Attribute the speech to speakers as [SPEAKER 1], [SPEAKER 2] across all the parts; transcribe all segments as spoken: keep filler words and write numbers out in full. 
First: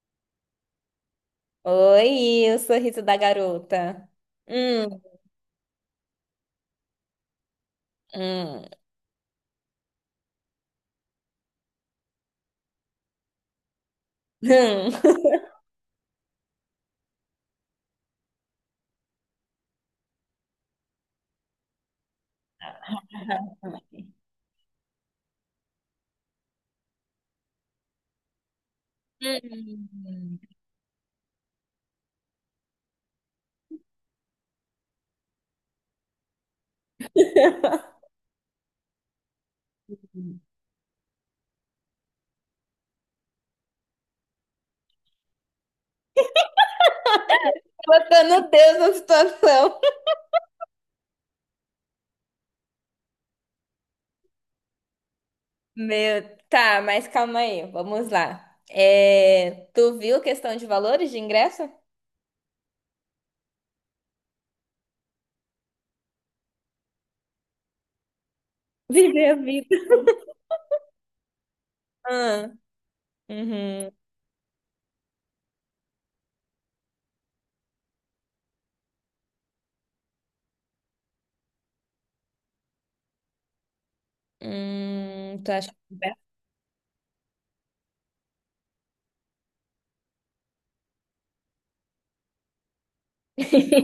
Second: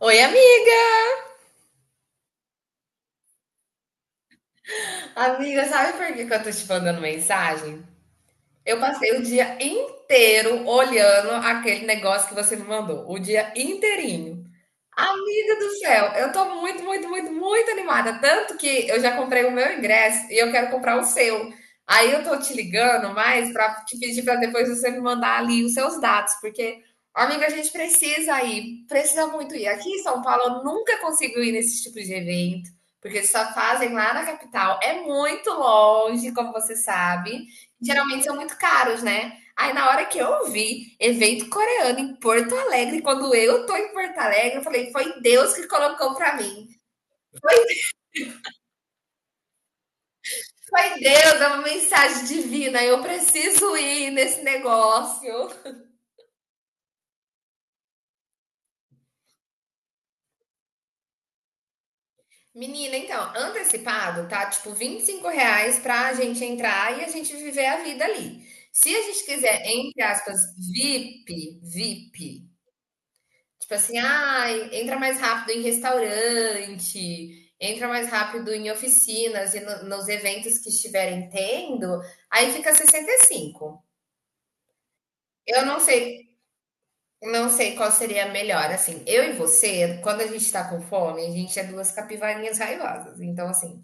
[SPEAKER 1] Oi, amiga.
[SPEAKER 2] Oi, o sorriso da garota. Hum,
[SPEAKER 1] Amiga, sabe por que que eu tô te mandando mensagem?
[SPEAKER 2] hum,
[SPEAKER 1] Eu passei o dia inteiro olhando aquele negócio que você me mandou, o dia inteirinho.
[SPEAKER 2] hum.
[SPEAKER 1] Amiga do céu, eu tô muito, muito, muito, muito animada. Tanto que eu já comprei o meu ingresso e eu quero comprar o seu. Aí eu tô te ligando mais pra te pedir pra depois você me mandar ali os seus dados, porque, amiga, a gente precisa ir, precisa muito ir. Aqui em São Paulo eu nunca consigo ir nesse tipo de evento, porque eles só fazem lá na capital. É muito longe, como você sabe. Geralmente são muito caros, né? Aí na hora que
[SPEAKER 2] Hum.
[SPEAKER 1] eu vi evento coreano em Porto Alegre, quando eu tô em Porto Alegre, eu falei, foi Deus que colocou pra mim.
[SPEAKER 2] Botando Deus na situação.
[SPEAKER 1] Foi Deus, é uma mensagem divina, eu preciso ir nesse negócio.
[SPEAKER 2] Meu, tá, mas calma aí, vamos lá. É, tu viu questão de valores de ingresso?
[SPEAKER 1] Menina, então, antecipado, tá? Tipo, vinte e cinco reais pra gente entrar e a gente viver a vida ali. Se a gente
[SPEAKER 2] Viver a
[SPEAKER 1] quiser,
[SPEAKER 2] vida.
[SPEAKER 1] entre aspas, VIP,
[SPEAKER 2] Ah,
[SPEAKER 1] VIP. Tipo
[SPEAKER 2] uhum.
[SPEAKER 1] assim, ah, entra mais rápido em restaurante, entra mais rápido em oficinas e no- nos eventos que estiverem tendo, aí fica sessenta e cinco.
[SPEAKER 2] Hum, tu
[SPEAKER 1] Eu
[SPEAKER 2] acha
[SPEAKER 1] não
[SPEAKER 2] que...
[SPEAKER 1] sei, não sei qual seria a melhor. Assim, eu e você, quando a gente tá com fome, a gente é duas capivarinhas raivosas. Então, assim,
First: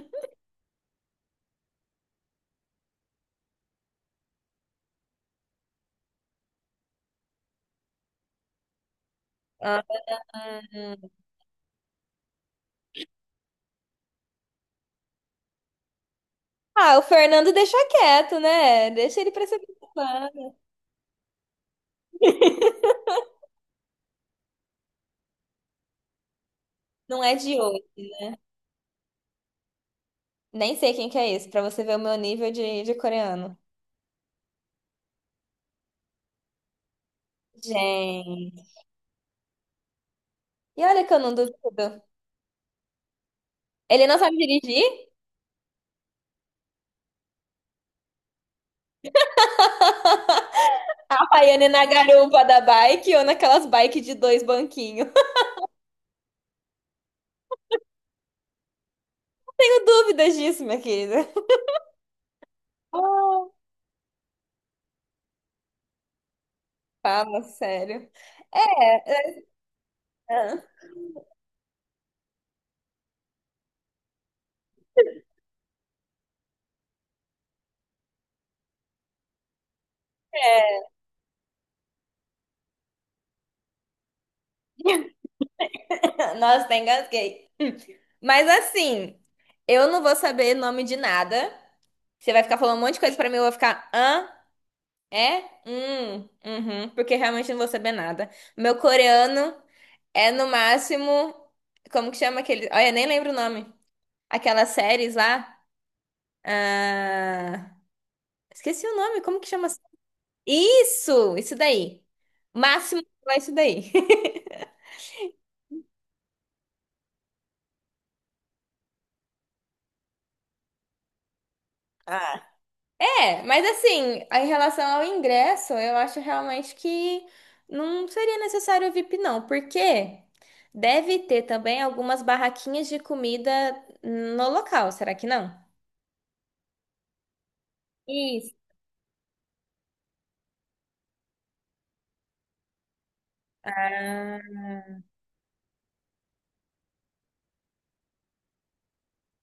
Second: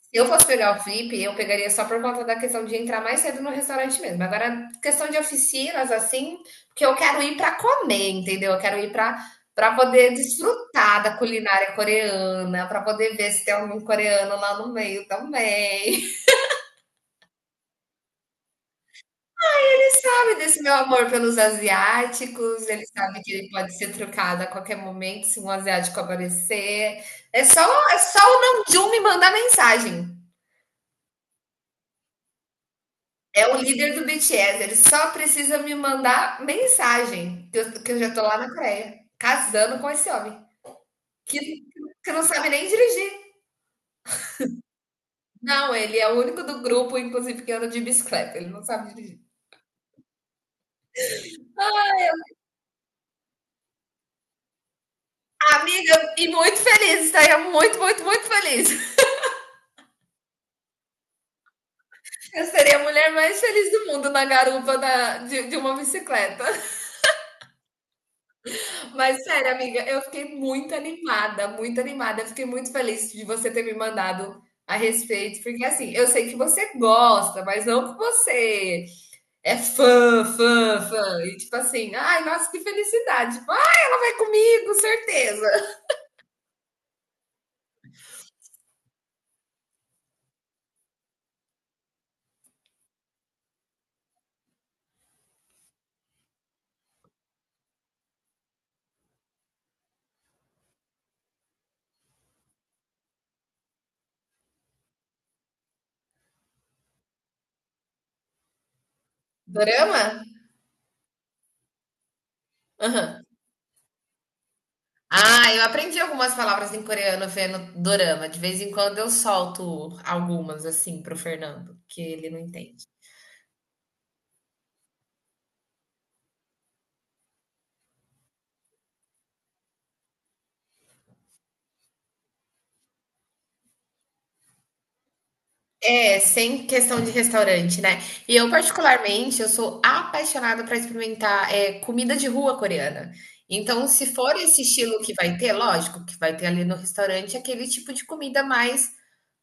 [SPEAKER 1] se eu fosse pegar o Flip, eu pegaria só por conta da questão de entrar mais cedo no restaurante mesmo. Agora, questão de oficinas, assim, porque eu quero ir para comer, entendeu? Eu quero ir para para
[SPEAKER 2] Ah,
[SPEAKER 1] poder desfrutar
[SPEAKER 2] hum.
[SPEAKER 1] da culinária coreana, para poder ver se tem algum coreano lá no meio também.
[SPEAKER 2] Ah, o Fernando deixa quieto, né? Deixa ele pra se
[SPEAKER 1] Ele
[SPEAKER 2] preocupar.
[SPEAKER 1] sabe desse meu amor pelos asiáticos, ele sabe que ele pode ser trocado a qualquer momento se um asiático aparecer.
[SPEAKER 2] Não é
[SPEAKER 1] É
[SPEAKER 2] de
[SPEAKER 1] só,
[SPEAKER 2] hoje.
[SPEAKER 1] é só o Namjoon me mandar mensagem.
[SPEAKER 2] Nem sei quem que é esse, pra você ver o meu nível de, de
[SPEAKER 1] É o
[SPEAKER 2] coreano.
[SPEAKER 1] líder do B T S, ele só precisa me mandar mensagem, que eu, que eu já tô lá na
[SPEAKER 2] Gente.
[SPEAKER 1] Coreia, casando com esse homem,
[SPEAKER 2] E olha que eu não
[SPEAKER 1] que,
[SPEAKER 2] duvido.
[SPEAKER 1] que não sabe nem dirigir.
[SPEAKER 2] Ele não sabe dirigir?
[SPEAKER 1] Não, ele é o único do grupo, inclusive, que anda de bicicleta, ele não sabe dirigir.
[SPEAKER 2] A Havaiana na garupa da bike ou naquelas bike de dois banquinhos.
[SPEAKER 1] Amiga, e muito feliz, estaria muito, muito, muito feliz.
[SPEAKER 2] Tenho dúvidas disso, minha querida.
[SPEAKER 1] Eu seria a mulher mais
[SPEAKER 2] Ah,
[SPEAKER 1] feliz do mundo na garupa da, de, de uma bicicleta.
[SPEAKER 2] fala sério.
[SPEAKER 1] Mas sério, amiga, eu fiquei muito animada, muito animada. Eu fiquei muito feliz de você ter me mandado a respeito, porque assim, eu sei que você gosta, mas não que você é fã, fã, fã. E tipo assim, ai, nossa, que felicidade. Tipo, ai, ela vai comigo, certeza.
[SPEAKER 2] Nossa, tá engasguei. Mas assim, eu não vou saber nome de nada. Você vai ficar falando um monte de coisa pra mim, eu vou ficar hã? É? Hum, uhum, porque realmente eu não vou saber nada. Meu coreano. É no máximo. Como que chama aquele. Olha, nem lembro o nome. Aquelas séries lá. Ah, esqueci o nome. Como que chama?
[SPEAKER 1] Dorama?
[SPEAKER 2] Isso! Isso daí. Máximo
[SPEAKER 1] Aham.
[SPEAKER 2] é isso daí.
[SPEAKER 1] Ah, eu aprendi algumas palavras em coreano vendo dorama. De vez em quando eu solto algumas assim pro Fernando, que ele não
[SPEAKER 2] Ah,
[SPEAKER 1] entende.
[SPEAKER 2] é, mas assim, em relação ao ingresso, eu acho realmente que não seria necessário o V I P, não, porque deve ter também algumas barraquinhas de comida no local, será que não?
[SPEAKER 1] É, sem questão de restaurante, né? E eu,
[SPEAKER 2] Isso.
[SPEAKER 1] particularmente, eu sou apaixonada para experimentar é, comida de rua coreana. Então, se for
[SPEAKER 2] Ah,
[SPEAKER 1] esse estilo que vai ter, lógico que vai ter ali no restaurante aquele tipo de comida mais,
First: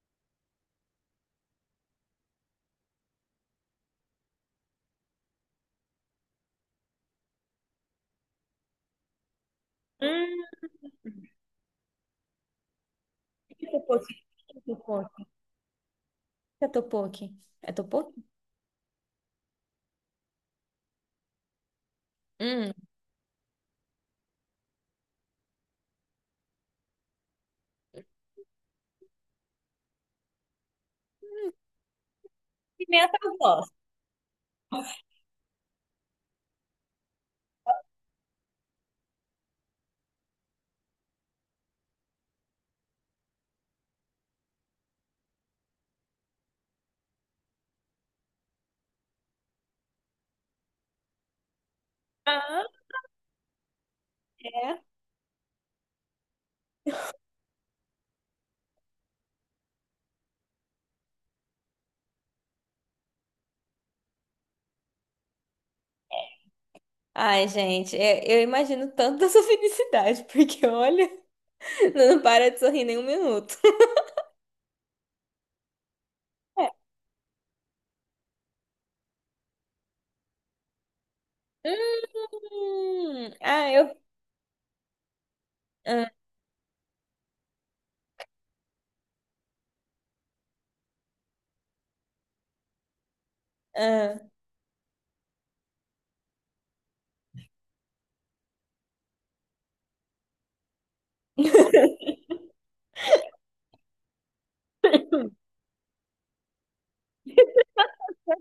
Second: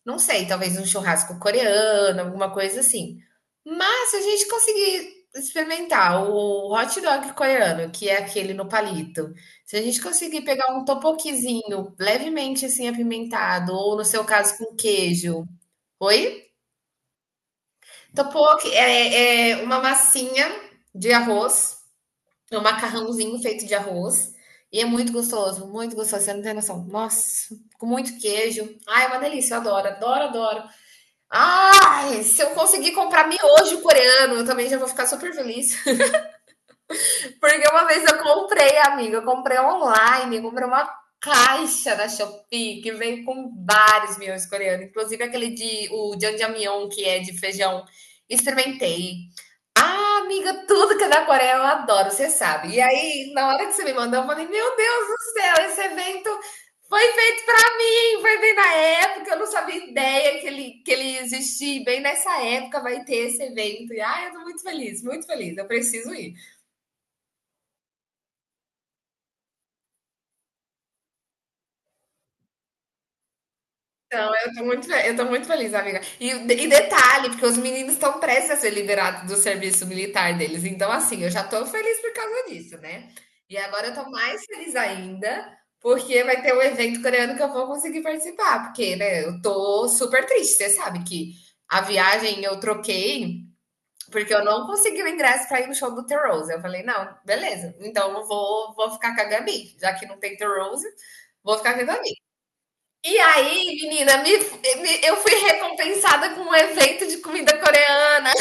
[SPEAKER 1] não sei, talvez um churrasco coreano, alguma coisa assim. Mas se a gente conseguir experimentar o hot dog coreano, que é aquele no palito, se a gente conseguir
[SPEAKER 2] hum,
[SPEAKER 1] pegar um topoquizinho levemente assim apimentado, ou
[SPEAKER 2] tipo,
[SPEAKER 1] no seu caso com queijo. Oi?
[SPEAKER 2] é topoki. É topoki?
[SPEAKER 1] Topoki é, é uma massinha de arroz, é um
[SPEAKER 2] Hum.
[SPEAKER 1] macarrãozinho feito de arroz. E é muito gostoso, muito gostoso, você não tem noção. Nossa, com muito queijo. Ai, é uma delícia, eu adoro, adoro, adoro. Ai, se eu conseguir
[SPEAKER 2] Pimenta
[SPEAKER 1] comprar
[SPEAKER 2] eu gosto.
[SPEAKER 1] miojo coreano, eu também já vou ficar super feliz. Porque uma vez eu comprei, amiga, eu comprei online, eu comprei uma caixa da Shopee que vem com vários miojos coreanos, inclusive aquele de o jjamyeon, que é de feijão. Experimentei, ah, amiga, tudo que é da Coreia eu adoro, você
[SPEAKER 2] Aham,
[SPEAKER 1] sabe. E aí, na hora que você me mandou, eu falei: Meu
[SPEAKER 2] é.
[SPEAKER 1] Deus do céu, esse evento foi feito para mim. Foi bem na época, eu não sabia ideia que ele, que ele existia. E bem nessa época vai ter esse evento. E ai, eu tô muito feliz, muito feliz. Eu preciso ir.
[SPEAKER 2] Ai, gente, é- eu imagino tanto da sua felicidade, porque olha, não para de sorrir nem um minuto.
[SPEAKER 1] Não, eu tô muito, fe- eu tô muito feliz, amiga. E,
[SPEAKER 2] É.
[SPEAKER 1] e detalhe, porque os meninos estão prestes a ser liberados do serviço militar deles. Então, assim, eu já tô feliz por
[SPEAKER 2] Hum,
[SPEAKER 1] causa disso, né? E
[SPEAKER 2] ah,
[SPEAKER 1] agora eu
[SPEAKER 2] eu.
[SPEAKER 1] tô mais feliz ainda,
[SPEAKER 2] Ah,
[SPEAKER 1] porque vai ter um evento coreano que eu vou conseguir participar. Porque, né, eu tô super triste. Você sabe que a viagem eu troquei
[SPEAKER 2] ah.
[SPEAKER 1] porque eu não consegui o ingresso pra ir no show do The Rose. Eu falei, não, beleza. Então eu vou, vou ficar com a Gabi, já que não tem The Rose, vou ficar com a Gabi. E aí, menina, me, me- eu fui recompensada com um evento de comida coreana.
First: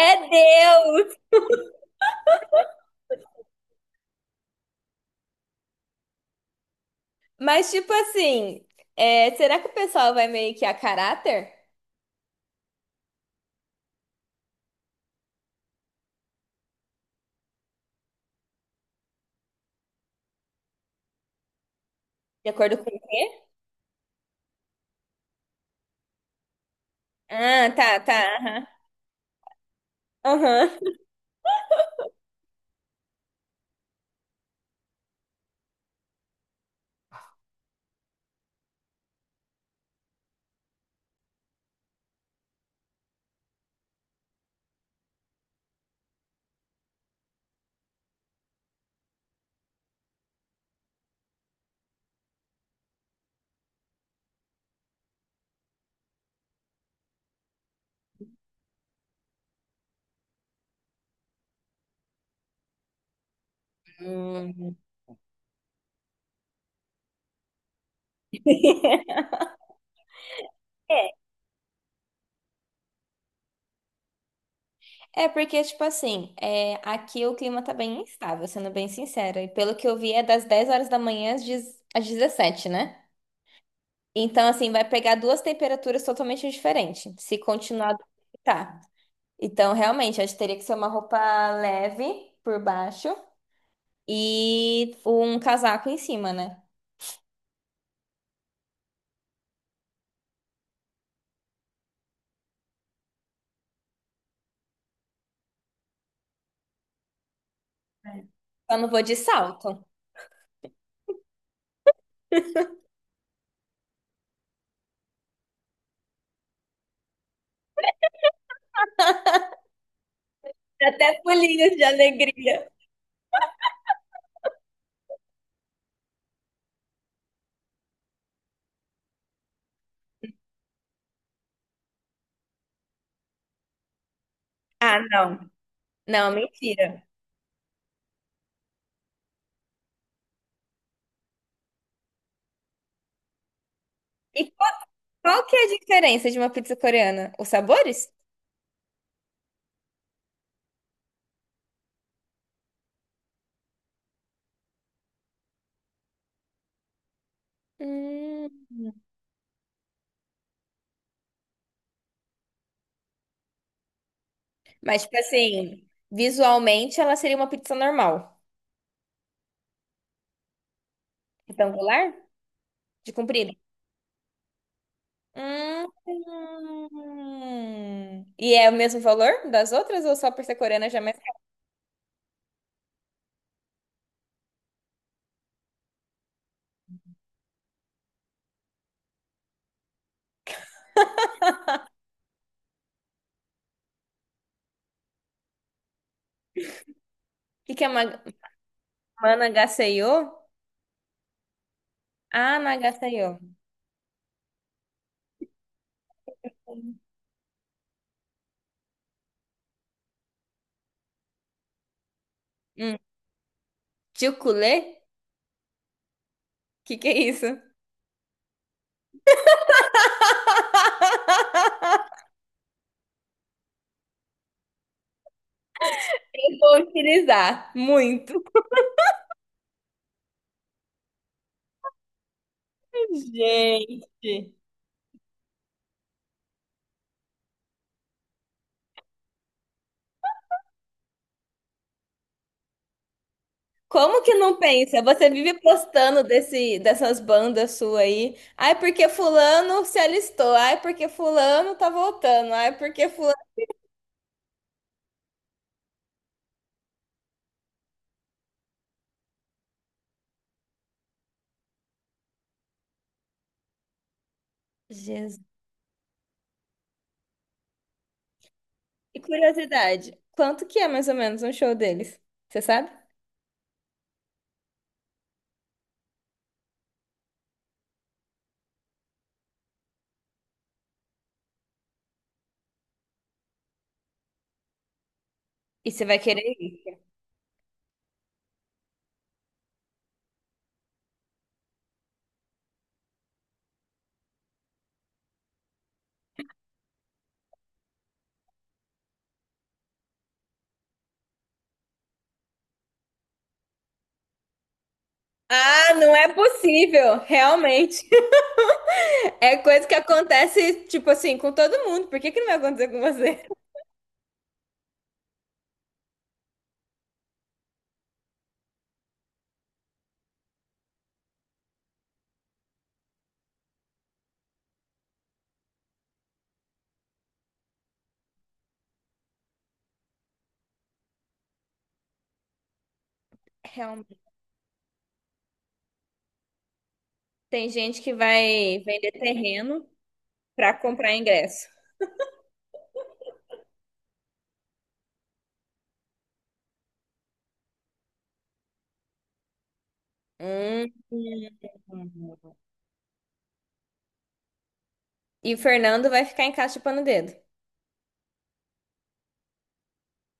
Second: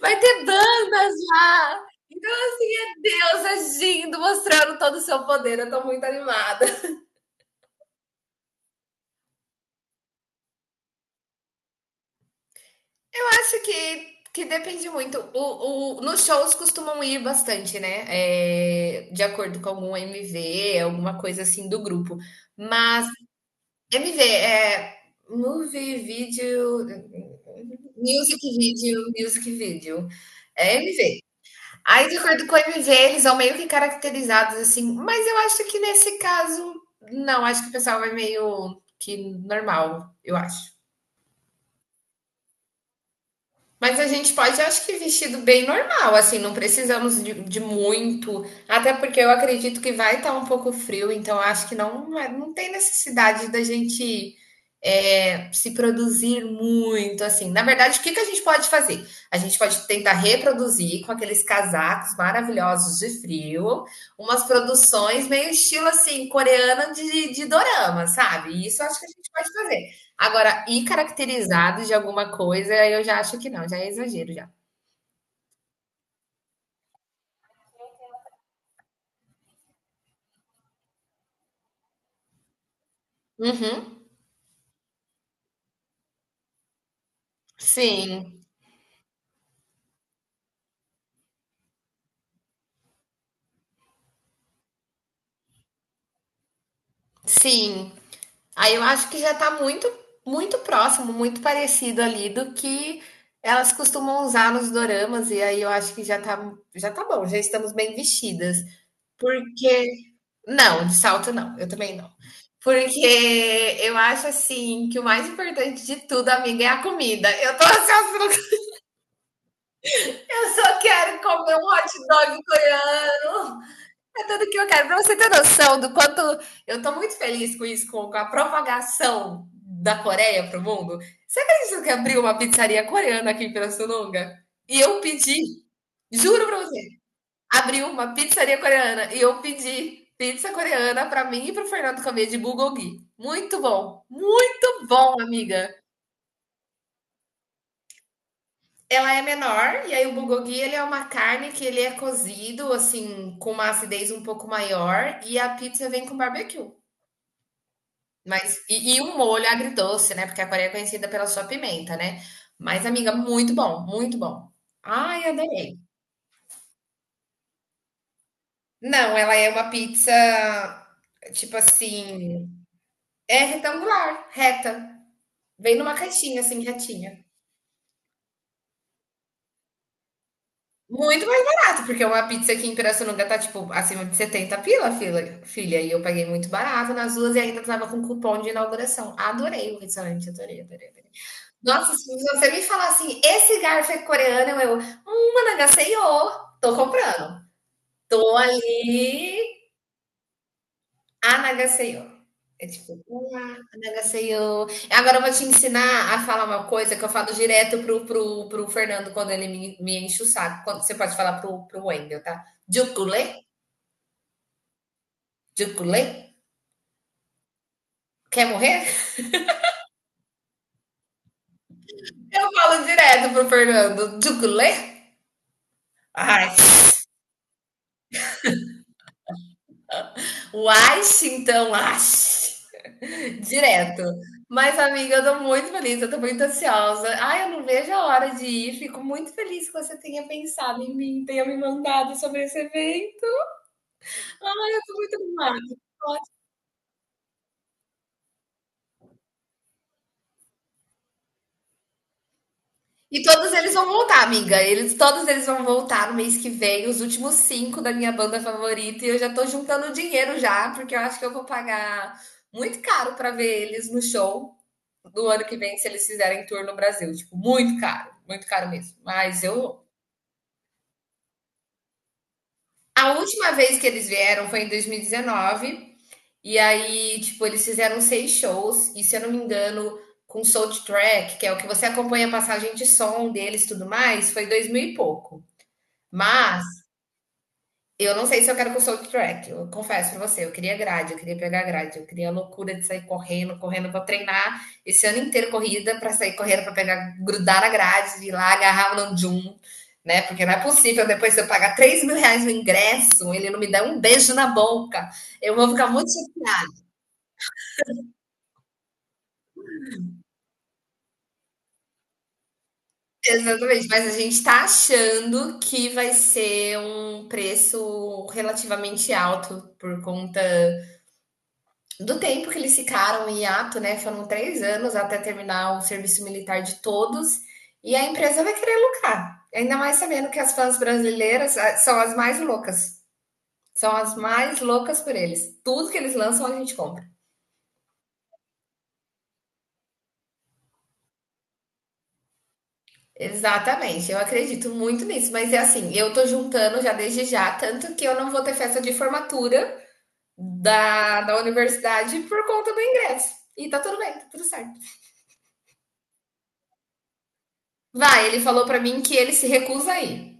[SPEAKER 1] Vai ter bandas
[SPEAKER 2] Deus!
[SPEAKER 1] lá. Então, assim, é Deus agindo, mostrando todo o seu poder. Eu tô muito animada.
[SPEAKER 2] Mas, tipo assim, é, será que o pessoal vai meio que a caráter?
[SPEAKER 1] Eu acho que, que depende muito. O, o- nos shows costumam ir bastante, né? É, de acordo com algum M V, alguma coisa assim do grupo.
[SPEAKER 2] De acordo com o
[SPEAKER 1] Mas
[SPEAKER 2] quê?
[SPEAKER 1] M V é movie, vídeo,
[SPEAKER 2] Ah, tá,
[SPEAKER 1] music
[SPEAKER 2] tá.
[SPEAKER 1] video, music video.
[SPEAKER 2] Aham.
[SPEAKER 1] É
[SPEAKER 2] Aham.
[SPEAKER 1] M V. Aí, de acordo com o M V, eles são meio que caracterizados assim, mas eu acho que nesse caso, não, acho que o pessoal vai meio que normal, eu acho. Mas a gente pode, acho que vestido bem normal, assim, não precisamos de, de muito, até porque eu acredito que vai estar um pouco frio, então acho que não, é- não tem necessidade da gente é, se produzir muito, assim. Na verdade, o que que a gente pode fazer? A gente pode tentar reproduzir com aqueles casacos maravilhosos de frio, umas
[SPEAKER 2] Hum.
[SPEAKER 1] produções meio estilo, assim, coreana de, de dorama, sabe? Isso eu acho que a gente pode fazer. Agora, ir caracterizado de alguma coisa, eu já acho que não, já é exagero já.
[SPEAKER 2] É porque, tipo assim, é, aqui o clima tá bem instável, sendo bem sincera. E pelo que eu vi, é das dez horas da manhã às dez às dezessete, né?
[SPEAKER 1] Uhum.
[SPEAKER 2] Então, assim, vai pegar duas temperaturas totalmente diferentes, se continuar do que
[SPEAKER 1] Sim,
[SPEAKER 2] tá. Então, realmente, acho que teria que ser uma roupa leve por baixo e um casaco em cima, né?
[SPEAKER 1] sim. Aí eu acho que já tá muito, muito próximo, muito parecido ali do que elas costumam usar nos doramas, e aí eu acho que já tá, já tá bom, já estamos bem
[SPEAKER 2] É.
[SPEAKER 1] vestidas.
[SPEAKER 2] Só não vou de salto.
[SPEAKER 1] Porque. Não, de salto não, eu também não. Porque eu acho assim que o mais importante de tudo, amiga, é a comida. Eu tô ansiosa, pelo- Eu só
[SPEAKER 2] Até
[SPEAKER 1] quero comer um
[SPEAKER 2] pulinhos de
[SPEAKER 1] hot dog
[SPEAKER 2] alegria.
[SPEAKER 1] coreano. É tudo que eu quero. Para você ter noção do quanto eu estou muito feliz com isso, com, a propagação da Coreia para o mundo. Você acredita que abriu uma pizzaria coreana aqui em Pirassununga? E
[SPEAKER 2] Ah,
[SPEAKER 1] eu pedi,
[SPEAKER 2] não. Não,
[SPEAKER 1] juro para você,
[SPEAKER 2] mentira.
[SPEAKER 1] abriu uma pizzaria coreana e eu pedi pizza coreana para mim e para o Fernando comer de bulgogi. Muito bom,
[SPEAKER 2] E
[SPEAKER 1] muito bom,
[SPEAKER 2] qual que é a
[SPEAKER 1] amiga.
[SPEAKER 2] diferença de uma pizza coreana? Os sabores?
[SPEAKER 1] Ela é menor e aí o bulgogi ele é uma carne que ele é cozido assim com uma acidez um pouco maior e a pizza vem com barbecue. Mas
[SPEAKER 2] Hum.
[SPEAKER 1] e e um molho agridoce, né, porque a Coreia é conhecida pela sua pimenta, né. Mas, amiga, muito bom, muito bom.
[SPEAKER 2] Mas, tipo
[SPEAKER 1] Ai, adorei.
[SPEAKER 2] assim, visualmente ela seria uma pizza normal.
[SPEAKER 1] Não, ela é uma pizza, tipo
[SPEAKER 2] Retangular?
[SPEAKER 1] assim,
[SPEAKER 2] De
[SPEAKER 1] é
[SPEAKER 2] comprido?
[SPEAKER 1] retangular, reta. Vem
[SPEAKER 2] Hum.
[SPEAKER 1] numa caixinha, assim, retinha.
[SPEAKER 2] E é o mesmo valor das outras ou só por ser coreana já é mais
[SPEAKER 1] Muito
[SPEAKER 2] caro?
[SPEAKER 1] mais barato, porque uma pizza aqui em Pirassununga tá, tipo, acima de setenta pila, filha filha, e eu paguei muito barato nas duas e ainda estava com cupom de inauguração. Adorei o restaurante, adorei, adorei, adorei. Nossa, se você me falar assim, esse garfo é coreano, eu, hum, Anagaseyo, tô comprando.
[SPEAKER 2] O que que é ma-
[SPEAKER 1] Tô ali,
[SPEAKER 2] managaseyo?
[SPEAKER 1] Anagaseyo.
[SPEAKER 2] Ah,
[SPEAKER 1] É tipo,
[SPEAKER 2] nagaseyo.
[SPEAKER 1] olá, Anagaseyo. Agora eu vou te ensinar a falar uma coisa que eu falo direto pro, pro, pro Fernando quando ele me, me enche o saco. Quando, você pode falar pro, pro Wendel, tá?
[SPEAKER 2] Hum.
[SPEAKER 1] Jukulê,
[SPEAKER 2] Chuculé?
[SPEAKER 1] Jukulê,
[SPEAKER 2] O que que é isso? Eu
[SPEAKER 1] quer morrer? Eu falo direto pro Fernando, Jukulê. Ai,
[SPEAKER 2] vou utilizar muito.
[SPEAKER 1] uai, então, ai. Direto.
[SPEAKER 2] Gente.
[SPEAKER 1] Mas, amiga, eu tô muito feliz, eu tô muito ansiosa. Ai, eu não vejo a hora de ir. Fico muito feliz que você tenha pensado em mim, tenha me mandado sobre esse evento.
[SPEAKER 2] Como que não
[SPEAKER 1] Ai, eu tô
[SPEAKER 2] pensa?
[SPEAKER 1] muito
[SPEAKER 2] Você vive
[SPEAKER 1] animada.
[SPEAKER 2] postando desse, dessas bandas suas aí. Ai, porque fulano se alistou. Ai, porque fulano tá voltando. Ai, porque
[SPEAKER 1] E
[SPEAKER 2] fulano.
[SPEAKER 1] todos eles vão voltar, amiga. Eles, todos eles vão voltar no mês que vem, os últimos cinco da minha banda favorita. E eu já tô juntando dinheiro já, porque eu acho que eu vou pagar muito caro pra ver eles no show do
[SPEAKER 2] Jesus.
[SPEAKER 1] ano que vem, se eles fizerem tour no Brasil. Tipo, muito caro, muito caro mesmo.
[SPEAKER 2] E
[SPEAKER 1] Mas eu
[SPEAKER 2] curiosidade, quanto que é mais ou menos um show deles? Você sabe?
[SPEAKER 1] A última vez que eles vieram foi em dois mil e dezenove. E aí, tipo, eles fizeram seis shows. E se eu não me engano, com Soundtrack, que é o que você acompanha a passagem de som deles e tudo mais, foi dois mil e pouco.
[SPEAKER 2] E você vai querer
[SPEAKER 1] Mas
[SPEAKER 2] ir?
[SPEAKER 1] eu não sei se eu quero com soundtrack. Eu confesso pra você, eu queria grade, eu queria pegar grade, eu queria a loucura de sair correndo, correndo pra treinar esse ano inteiro corrida pra sair correndo pra pegar, grudar na grade, ir lá agarrar o Namjoon, né? Porque não é possível depois eu pagar três mil reais no ingresso, ele não me dá um beijo na boca. Eu vou ficar
[SPEAKER 2] Ah,
[SPEAKER 1] muito
[SPEAKER 2] não é
[SPEAKER 1] chateada.
[SPEAKER 2] possível, realmente. É coisa que acontece, tipo assim, com todo mundo. Por que que não vai acontecer com você?
[SPEAKER 1] Exatamente, mas a gente tá achando que vai ser um preço relativamente alto por conta do tempo que eles ficaram em hiato, né? Foram três anos até terminar o serviço militar de todos, e a empresa vai querer lucrar. Ainda mais sabendo que as fãs brasileiras ah, são as mais loucas. São as
[SPEAKER 2] Realmente.
[SPEAKER 1] mais loucas por eles. Tudo que eles lançam, a gente compra.
[SPEAKER 2] Tem gente que vai vender terreno pra comprar ingresso.
[SPEAKER 1] Exatamente, eu acredito muito nisso, mas é assim, eu tô juntando já desde já, tanto que eu não vou ter festa de formatura
[SPEAKER 2] Hum.
[SPEAKER 1] da, da universidade por conta do ingresso. E tá tudo bem, tá tudo certo.
[SPEAKER 2] E o Fernando vai ficar em casa chupando o dedo.
[SPEAKER 1] Vai, ele falou pra mim que ele se recusa a ir.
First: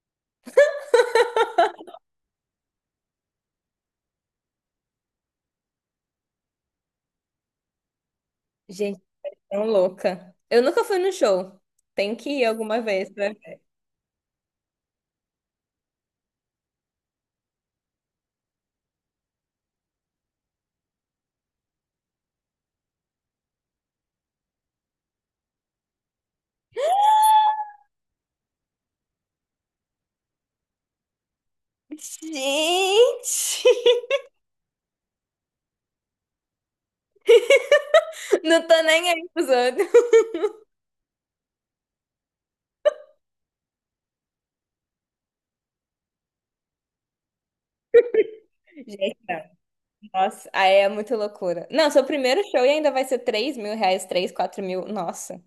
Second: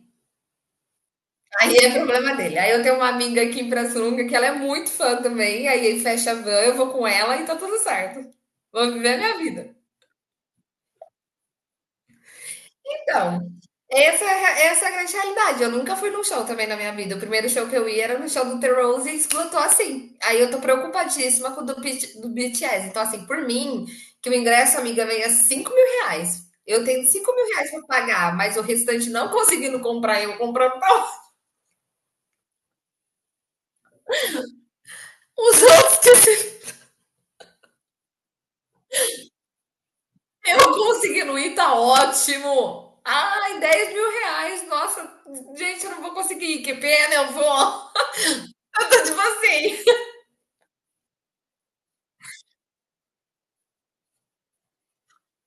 [SPEAKER 1] Aí é problema dele. Aí eu tenho uma amiga aqui em Pirassununga que ela é muito fã também. Aí ele fecha a van, eu vou com ela e tá tudo certo. Vou
[SPEAKER 2] Gente,
[SPEAKER 1] viver a minha
[SPEAKER 2] tão
[SPEAKER 1] vida.
[SPEAKER 2] louca. Eu nunca fui no show. Tem que ir alguma vez pra
[SPEAKER 1] Então,
[SPEAKER 2] ver.
[SPEAKER 1] essa, é a- essa é a grande realidade. Eu nunca fui num show também na minha vida. O primeiro show que eu ia era no show do The Rose e esgotou assim. Aí eu tô preocupadíssima com o do, Bit- do B T S. Então, assim, por mim, que o ingresso, amiga, venha cinco mil reais. Eu tenho cinco mil reais pra pagar, mas o restante não conseguindo comprar, eu comprando
[SPEAKER 2] Gente!
[SPEAKER 1] os outros que.
[SPEAKER 2] Não tô nem aí pros outros.
[SPEAKER 1] Eu conseguindo ir, tá ótimo. Ai, dez mil reais. Nossa, gente, eu não vou conseguir. Que pena, eu vou. Eu tô
[SPEAKER 2] Gente,
[SPEAKER 1] tipo
[SPEAKER 2] não.
[SPEAKER 1] assim.
[SPEAKER 2] Nossa, aí é muito loucura. Não, seu primeiro show e ainda vai ser três mil reais, três quatro mil. Nossa.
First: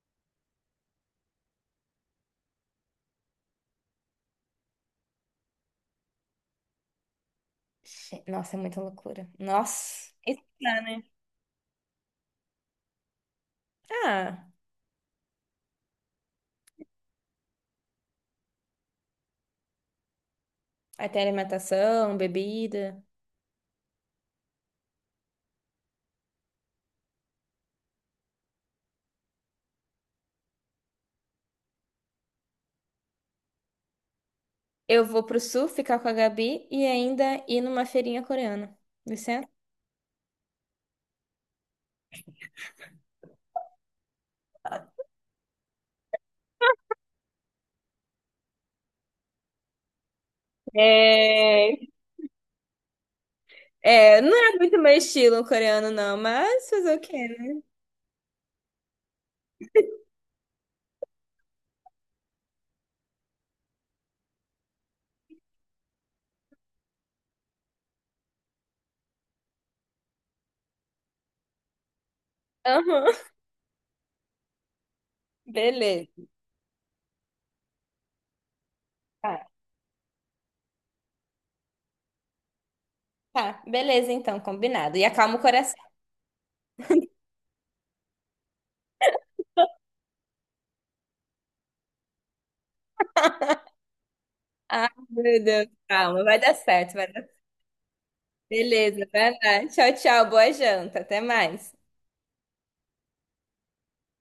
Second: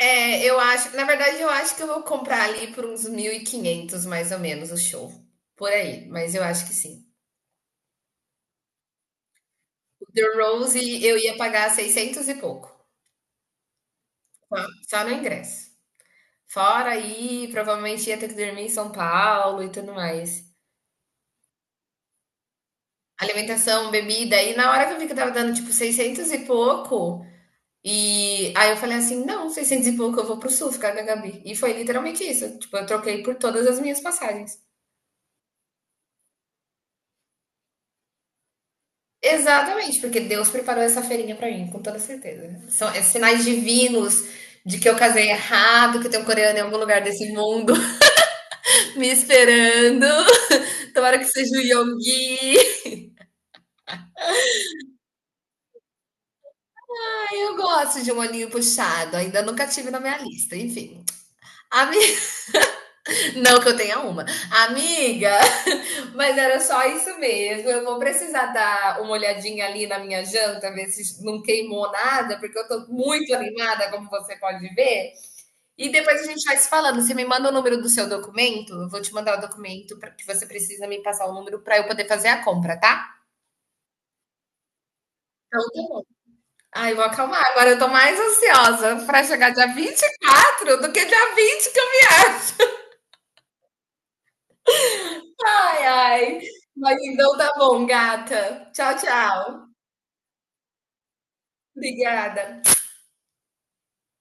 [SPEAKER 1] É, eu acho. Na verdade, eu acho que eu vou comprar ali por uns mil e quinhentos, mais ou menos o show. Por aí. Mas eu acho que sim.
[SPEAKER 2] Nossa, é muita loucura.
[SPEAKER 1] O
[SPEAKER 2] Nossa.
[SPEAKER 1] The
[SPEAKER 2] Isso-
[SPEAKER 1] Rose
[SPEAKER 2] né?
[SPEAKER 1] eu ia pagar seiscentos e pouco.
[SPEAKER 2] Ah,
[SPEAKER 1] Só no ingresso. Fora aí, provavelmente ia ter que dormir em São Paulo e tudo mais.
[SPEAKER 2] aí tem alimentação, bebida.
[SPEAKER 1] Alimentação, bebida. E na hora que eu vi que eu tava dando tipo seiscentos e pouco. E aí eu falei assim: não, seiscentos e pouco eu vou pro sul ficar com a Gabi. E foi literalmente isso. Tipo, eu troquei por todas as minhas passagens.
[SPEAKER 2] Eu vou pro sul ficar com a Gabi e ainda ir numa feirinha coreana. Vicente?
[SPEAKER 1] Exatamente, porque Deus preparou essa feirinha pra mim, com toda certeza. São é sinais divinos de que eu casei errado, que tem um coreano em algum lugar desse mundo me esperando. Tomara que seja o
[SPEAKER 2] É,
[SPEAKER 1] Yonggi.
[SPEAKER 2] é, não é muito meu estilo coreano, não, mas fazer o quê,
[SPEAKER 1] Ai,
[SPEAKER 2] né?
[SPEAKER 1] eu gosto de um olhinho puxado, ainda nunca tive na minha lista, enfim. Ami... Não que eu tenha uma. Amiga, mas era só isso mesmo. Eu vou precisar dar uma olhadinha ali na minha janta, ver se não queimou nada, porque eu tô
[SPEAKER 2] Aham.
[SPEAKER 1] muito animada, como você pode ver. E depois a
[SPEAKER 2] Beleza.
[SPEAKER 1] gente vai se falando. Você me manda o número do seu documento, eu vou te
[SPEAKER 2] Tá,
[SPEAKER 1] mandar o documento pra- que você precisa me passar o número para eu poder fazer a compra, tá?
[SPEAKER 2] tá. Beleza, então, combinado. E acalma o
[SPEAKER 1] Então tá
[SPEAKER 2] coração.
[SPEAKER 1] bom. Ai, vou acalmar. Agora eu tô mais ansiosa para chegar dia vinte e quatro do que dia vinte que eu viajo.
[SPEAKER 2] Ah, meu Deus,
[SPEAKER 1] Ai,
[SPEAKER 2] calma, vai
[SPEAKER 1] ai.
[SPEAKER 2] dar certo,
[SPEAKER 1] Mas
[SPEAKER 2] vai dar...
[SPEAKER 1] então tá bom, gata. Tchau,
[SPEAKER 2] Beleza, vai lá.
[SPEAKER 1] tchau.
[SPEAKER 2] Tchau, tchau, boa janta, até mais.
[SPEAKER 1] Obrigada.